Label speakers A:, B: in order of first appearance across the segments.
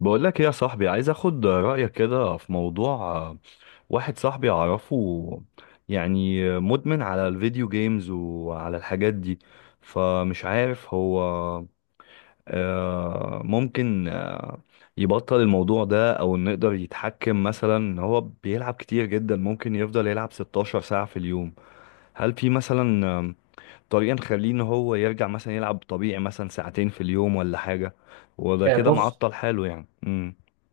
A: بقول لك ايه يا صاحبي، عايز اخد رأيك كده في موضوع. واحد صاحبي اعرفه، يعني مدمن على الفيديو جيمز وعلى الحاجات دي. فمش عارف هو ممكن يبطل الموضوع ده، او انه يقدر يتحكم مثلا ان هو بيلعب كتير جدا، ممكن يفضل يلعب 16 ساعة في اليوم. هل في مثلا طريقة نخليه ان هو يرجع مثلا يلعب طبيعي مثلا ساعتين في اليوم ولا حاجة؟ وده كده
B: بص.
A: معطل حاله يعني.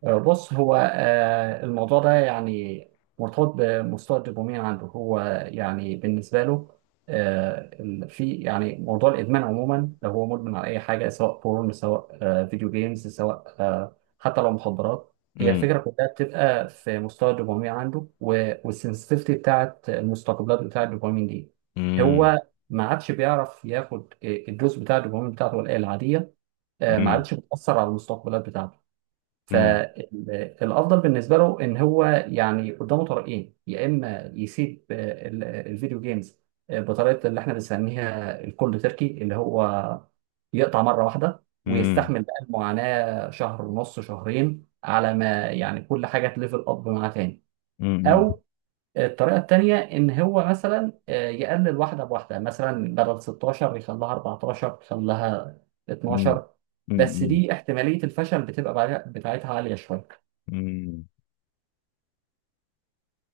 B: بص، هو الموضوع ده يعني مرتبط بمستوى الدوبامين عنده. هو يعني بالنسبة له، في يعني موضوع الإدمان عموما، لو هو مدمن على أي حاجة، سواء بورن، سواء فيديو جيمز، سواء حتى لو مخدرات، هي
A: امم.
B: الفكرة كلها بتبقى في مستوى الدوبامين عنده والسنسitivity بتاعت المستقبلات بتاعت الدوبامين دي.
A: امم.
B: هو ما عادش بيعرف ياخد الدوز بتاع الدوبامين بتاعته العادية. ما
A: امم.
B: عادش بتأثر على المستقبلات بتاعته.
A: امم.
B: فالافضل بالنسبه له ان هو يعني قدامه طريقين، يا اما يسيب الفيديو جيمز بطريقه اللي احنا بنسميها الكولد تركي، اللي هو يقطع مره واحده
A: امم.
B: ويستحمل بقى المعاناه شهر ونص، شهرين، على ما يعني كل حاجه تليفل اب معاه تاني.
A: امم.
B: او الطريقة التانية، إن هو مثلا يقلل واحدة بواحدة، مثلا بدل 16 يخليها 14 يخليها
A: امم.
B: 12. بس
A: امم.
B: دي احتمالية الفشل بتبقى بتاعتها عالية شوية.
A: امم.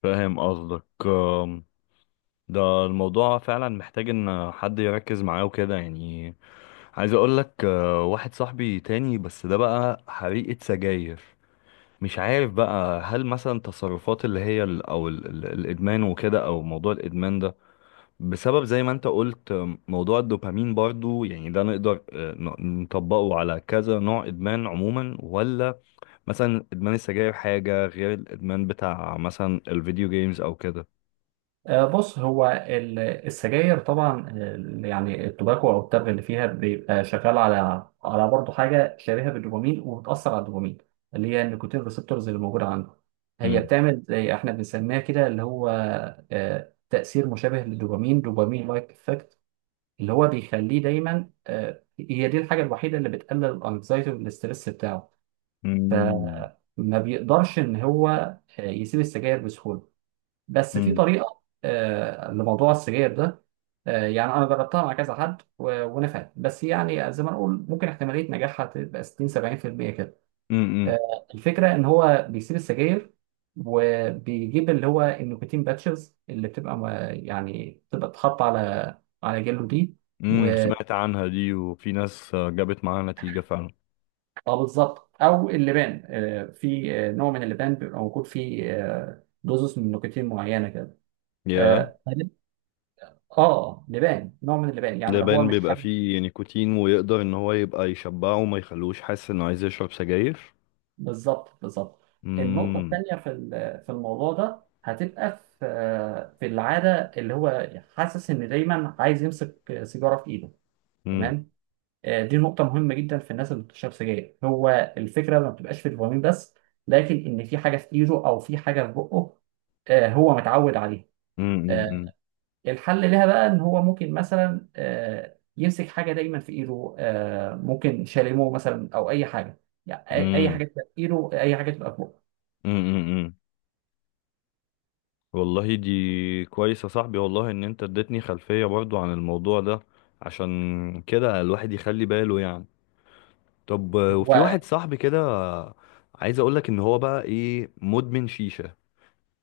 A: فاهم قصدك. ده الموضوع فعلا محتاج ان حد يركز معاه وكده يعني. عايز اقول لك، واحد صاحبي تاني، بس ده بقى حريقة سجاير. مش عارف بقى، هل مثلا تصرفات اللي هي الادمان وكده، او موضوع الادمان ده بسبب زي ما انت قلت موضوع الدوبامين برضو؟ يعني ده نقدر نطبقه على كذا نوع ادمان عموما، ولا مثلا ادمان السجاير حاجة غير الادمان بتاع مثلا الفيديو جيمز او كده؟
B: بص، هو السجاير طبعا، يعني التوباكو أو التبغ اللي فيها، بيبقى شغال على على برضه حاجة شبيهة بالدوبامين وبتأثر على الدوبامين، اللي هي النيكوتين ريسبتورز اللي موجودة عنده. هي
A: امم.
B: بتعمل زي احنا بنسميها كده، اللي هو تأثير مشابه للدوبامين، دوبامين لايك، اللي هو بيخليه دايما هي دي الحاجه الوحيده اللي بتقلل الانكزايتي والاسترس بتاعه.
A: امم.
B: فما بيقدرش ان هو يسيب السجاير بسهوله. بس في
A: امم.
B: طريقه لموضوع السجاير ده. يعني انا جربتها مع كذا حد ونفعت، بس يعني زي ما نقول ممكن احتماليه نجاحها تبقى 60 70% كده.
A: امم.
B: الفكره ان هو بيسيب السجاير وبيجيب اللي هو النيكوتين باتشز اللي يعني بتبقى تتحط على على جلده دي.
A: سمعت عنها دي، وفي ناس جابت معاها نتيجة فعلا.
B: اه بالظبط. او اللبان، في نوع من اللبان بيبقى موجود فيه دوزس من نيكوتين معينه كده.
A: ياه.
B: اه طيب. لبان، نوع من اللبان، يعني لو هو
A: لبان
B: مش
A: بيبقى
B: حاجه.
A: فيه نيكوتين، ويقدر ان هو يبقى يشبعه وما يخلوش حاسس انه عايز يشرب سجاير.
B: بالظبط، بالظبط. النقطه
A: امم
B: الثانيه في في الموضوع ده هتبقى في في العاده، اللي هو حاسس ان دايما عايز يمسك سيجاره في ايده.
A: امم.
B: تمام. دي نقطه مهمه جدا في الناس اللي بتشرب سجاير. هو الفكره ما بتبقاش في الدوبامين بس، لكن ان في حاجه في ايده او في حاجه في بقه هو متعود عليها.
A: امم.
B: آه، الحل لها بقى ان هو ممكن مثلا يمسك حاجه دايما في ايده، ممكن شاليمو مثلا او اي حاجه، يعني أي
A: امم.
B: حاجه تبقى في ايده، اي حاجه تبقى فوق.
A: امم. والله دي كويس يا صاحبي، والله ان انت اديتني خلفية برضو عن الموضوع ده. عشان كده الواحد يخلي باله يعني. طب وفي
B: هو
A: واحد صاحبي كده، عايز اقولك ان هو بقى ايه، مدمن شيشة.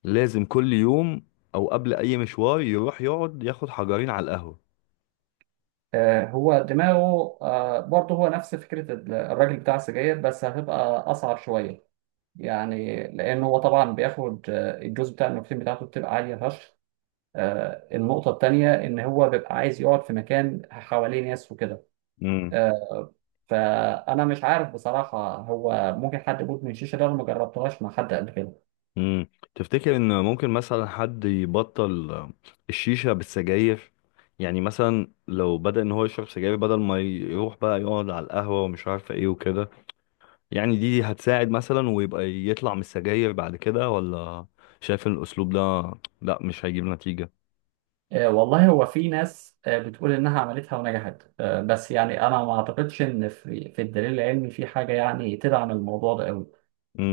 A: لازم كل يوم او قبل اي مشوار يروح يقعد ياخد حجرين على القهوة.
B: هو دماغه برضه هو نفس فكره الراجل بتاع السجاير، بس هتبقى اصعب شويه، يعني لان هو طبعا بياخد الجزء بتاع النيكوتين بتاعته بتبقى عاليه فشخ. النقطه التانيه ان هو بيبقى عايز يقعد في مكان حواليه ناس وكده آه، فانا مش عارف بصراحه هو ممكن حد يموت من الشيشه ده، انا ما جربتهاش مع حد قبل كده.
A: امم. تفتكر ان ممكن مثلا حد يبطل الشيشة بالسجاير؟ يعني مثلا لو بدأ ان هو يشرب سجاير بدل ما يروح بقى يقعد على القهوة ومش عارفة ايه وكده، يعني دي هتساعد مثلا ويبقى يطلع من السجاير بعد كده، ولا شايف ان الاسلوب ده لا مش هيجيب نتيجة؟
B: والله، هو في ناس بتقول انها عملتها ونجحت، بس يعني انا ما اعتقدش ان في الدليل العلمي في حاجه يعني تدعم الموضوع ده قوي.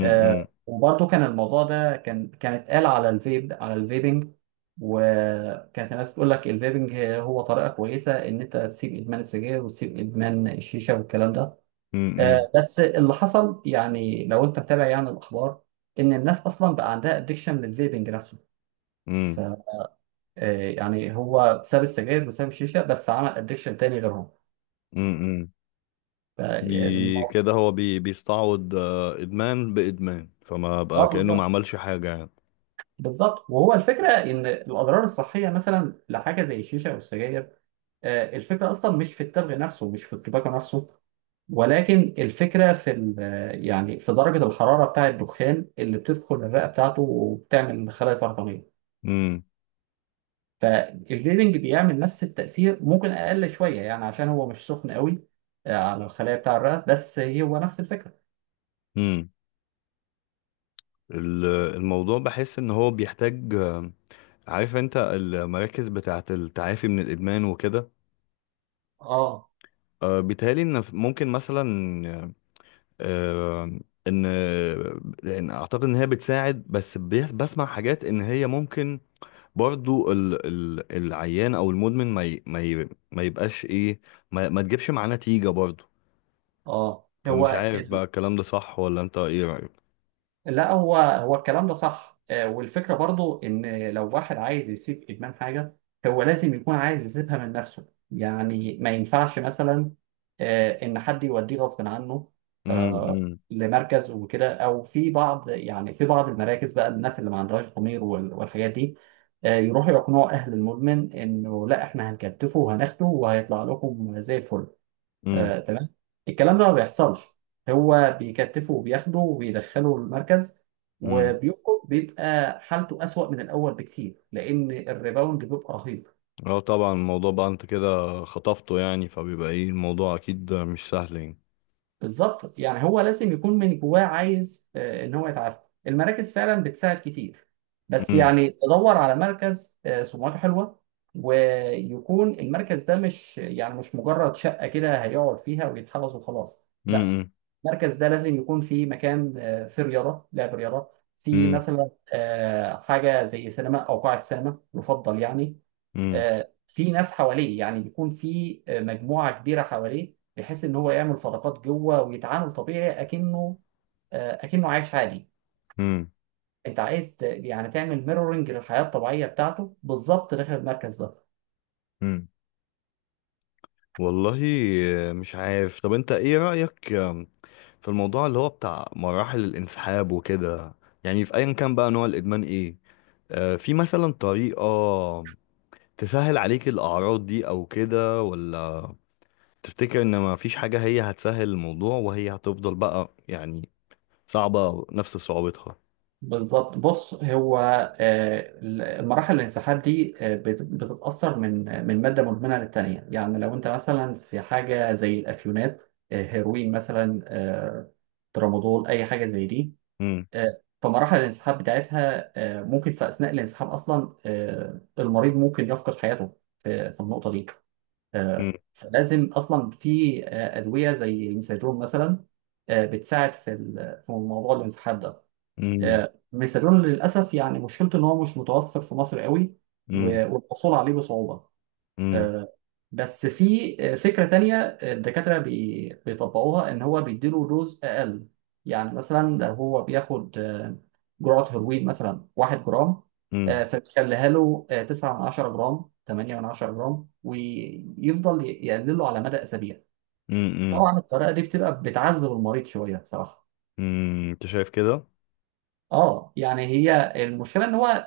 B: وبرضه كان الموضوع ده كان اتقال على الفيب، على الفيبنج، وكانت الناس بتقول لك الفيبنج هو طريقه كويسه ان انت تسيب ادمان السجاير وتسيب ادمان الشيشه والكلام ده.
A: امم.
B: بس اللي حصل يعني لو انت متابع يعني الاخبار، ان الناس اصلا بقى عندها ادكشن للفيبنج نفسه. ف
A: امم.
B: آه، يعني هو ساب السجاير وساب الشيشه بس عمل ادكشن تاني غيرهم.
A: امم.
B: ف- الموضوع-
A: كده هو بيستعوض ادمان بادمان، فما بقى
B: اه
A: كأنه ما
B: بالظبط.
A: عملش حاجة يعني.
B: بالظبط. وهو الفكره ان الاضرار الصحيه مثلا لحاجه زي الشيشه او السجاير، الفكره اصلا مش في التبغ نفسه، مش في التباكو نفسه، ولكن الفكره في يعني في درجه الحراره بتاع الدخان اللي بتدخل الرئه بتاعته وبتعمل خلايا سرطانيه. فالبليدنج بيعمل نفس التأثير، ممكن أقل شوية، يعني عشان هو مش سخن قوي على الخلايا بتاع الرئة، بس هو نفس الفكرة.
A: امم. ال- الموضوع بحس ان هو بيحتاج. عارف انت المراكز بتاعه التعافي من الادمان وكده؟
B: اه.
A: بيتهيألي ان ممكن مثلا آه، ان لأن اعتقد ان هي بتساعد، بس بسمع حاجات ان هي ممكن برضو ال العيان او المدمن ما يبقاش ايه، ما تجيبش معاه نتيجة برضو.
B: اه. هو
A: فمش عارف بقى الكلام ده صح، ولا انت ايه رأيك؟
B: لا، هو الكلام ده صح. والفكرة برضو ان لو واحد عايز يسيب ادمان حاجة، هو لازم يكون عايز يسيبها من نفسه، يعني ما ينفعش مثلا ان حد يوديه غصب عنه آه،
A: امم.
B: لمركز وكده. او في بعض، يعني في بعض المراكز بقى الناس اللي ما عندهاش ضمير والحاجات دي يروحوا يقنعوا اهل المدمن انه لا، احنا هنكتفه وهناخده وهيطلع لكم زي الفل. تمام. الكلام ده ما بيحصلش. هو بيكتفه وبياخده وبيدخله المركز،
A: امم.
B: وبيوقف بيبقى حالته أسوأ من الأول بكتير، لأن الريباوند بيبقى رهيب.
A: اه، طبعا الموضوع بقى انت كده خطفته يعني، فبيبقى ايه الموضوع اكيد مش سهل يعني.
B: بالظبط. يعني هو لازم يكون من جواه عايز إن هو يتعافى. المراكز فعلا بتساعد كتير، بس
A: امم.
B: يعني تدور على مركز سمعته حلوة، ويكون المركز ده مش يعني مش مجرد شقة كده هيقعد فيها ويتحفظ وخلاص، لا.
A: امم.
B: المركز ده لازم يكون فيه مكان فيه رياضه، لعب رياضه، في
A: امم.
B: مثلا حاجه زي سينما او قاعه سينما، يفضل يعني
A: امم.
B: في ناس حواليه، يعني يكون في مجموعه كبيره حواليه، بحيث ان هو يعمل صداقات جوه ويتعامل طبيعي، اكنه اكنه عايش عادي.
A: امم.
B: انت عايز يعني تعمل ميرورنج للحياه الطبيعيه بتاعته بالظبط داخل المركز ده.
A: امم. والله مش عارف. طب انت ايه رأيك في الموضوع اللي هو بتاع مراحل الانسحاب وكده؟ يعني في ايا كان بقى نوع الادمان ايه، في مثلا طريقة تسهل عليك الاعراض دي او كده، ولا تفتكر ان ما فيش حاجة هي هتسهل الموضوع وهي هتفضل بقى يعني صعبة نفس صعوبتها؟
B: بالظبط. بص، هو آه، المراحل الانسحاب دي بتتأثر من مادة مدمنة للتانية، يعني لو انت مثلا في حاجة زي الأفيونات، هيروين مثلا، ترامادول، أي حاجة زي دي. فمراحل الانسحاب بتاعتها ممكن في أثناء الانسحاب أصلا المريض ممكن يفقد حياته في النقطة دي.
A: مم.
B: فلازم أصلا في أدوية زي الميزاجون مثلا بتساعد في في موضوع الانسحاب ده.
A: مم.
B: ميسالون للاسف يعني مشكلته ان هو مش متوفر في مصر قوي،
A: مم.
B: والحصول عليه بصعوبه.
A: مم.
B: آه، بس في فكره تانية الدكاتره بيطبقوها، ان هو بيديله دوز اقل. يعني مثلا لو هو بياخد جرعه هيروين مثلا 1 جرام،
A: مم.
B: فبيخليها له 9 من 10 جرام، 8 من 10 جرام، ويفضل يقلله على مدى اسابيع.
A: مم.
B: طبعا الطريقه دي بتبقى بتعذب المريض شويه بصراحه.
A: مم، انت شايف كده؟
B: اه، يعني هي المشكله ان هو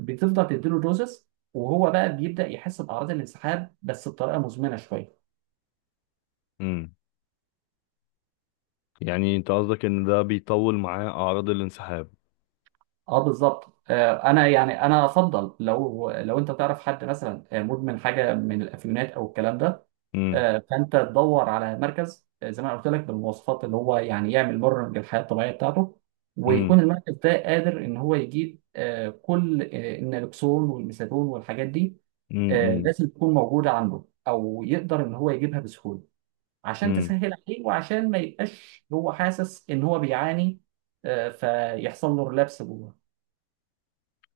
B: بتفضل تديله دوزس، وهو بقى بيبدا يحس باعراض الانسحاب بس بطريقه مزمنه شويه.
A: مم، يعني انت قصدك ان ده بيطول معاه اعراض الانسحاب؟
B: اه بالظبط. انا يعني افضل لو انت تعرف حد مثلا مدمن حاجه من الافيونات او الكلام ده
A: مم.
B: فانت تدور على مركز زي ما أنا قلت لك، بالمواصفات اللي هو يعني يعمل مرن للحياه الطبيعيه بتاعته،
A: مم.
B: ويكون المركز ده قادر ان هو يجيب كل النالكسون والميثادون والحاجات دي.
A: مم. مم.
B: لازم تكون موجودة عنده، أو يقدر إن هو يجيبها بسهولة، عشان
A: مم.
B: تسهل عليه وعشان ما يبقاش هو حاسس إن هو بيعاني، فيحصل له ريلابس جوه.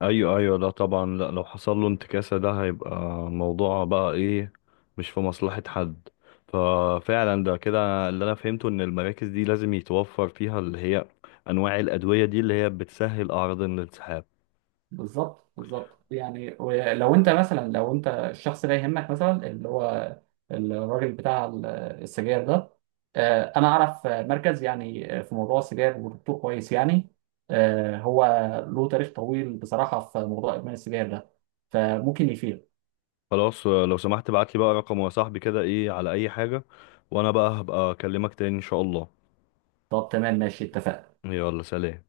A: ايوه ايوه، لا طبعا، لا، لو حصل له انتكاسة ده هيبقى موضوع بقى ايه مش في مصلحة حد. ففعلا ده كده اللي انا فهمته، ان المراكز دي لازم يتوفر فيها اللي هي انواع الادوية دي اللي هي بتسهل اعراض الانسحاب.
B: بالظبط، بالظبط. يعني لو أنت مثلا، لو أنت الشخص ده يهمك مثلا، اللي هو الراجل بتاع السجاير ده، أنا أعرف مركز يعني في موضوع السجاير، ودكتور كويس يعني هو له تاريخ طويل بصراحة في موضوع إدمان السجاير ده، فممكن يفيد.
A: خلاص لو سمحت ابعت لي بقى رقمه يا صاحبي كده، ايه على اي حاجة. وانا بقى هبقى اكلمك تاني ان شاء الله.
B: طب تمام، ماشي، اتفقنا.
A: يلا، سلام.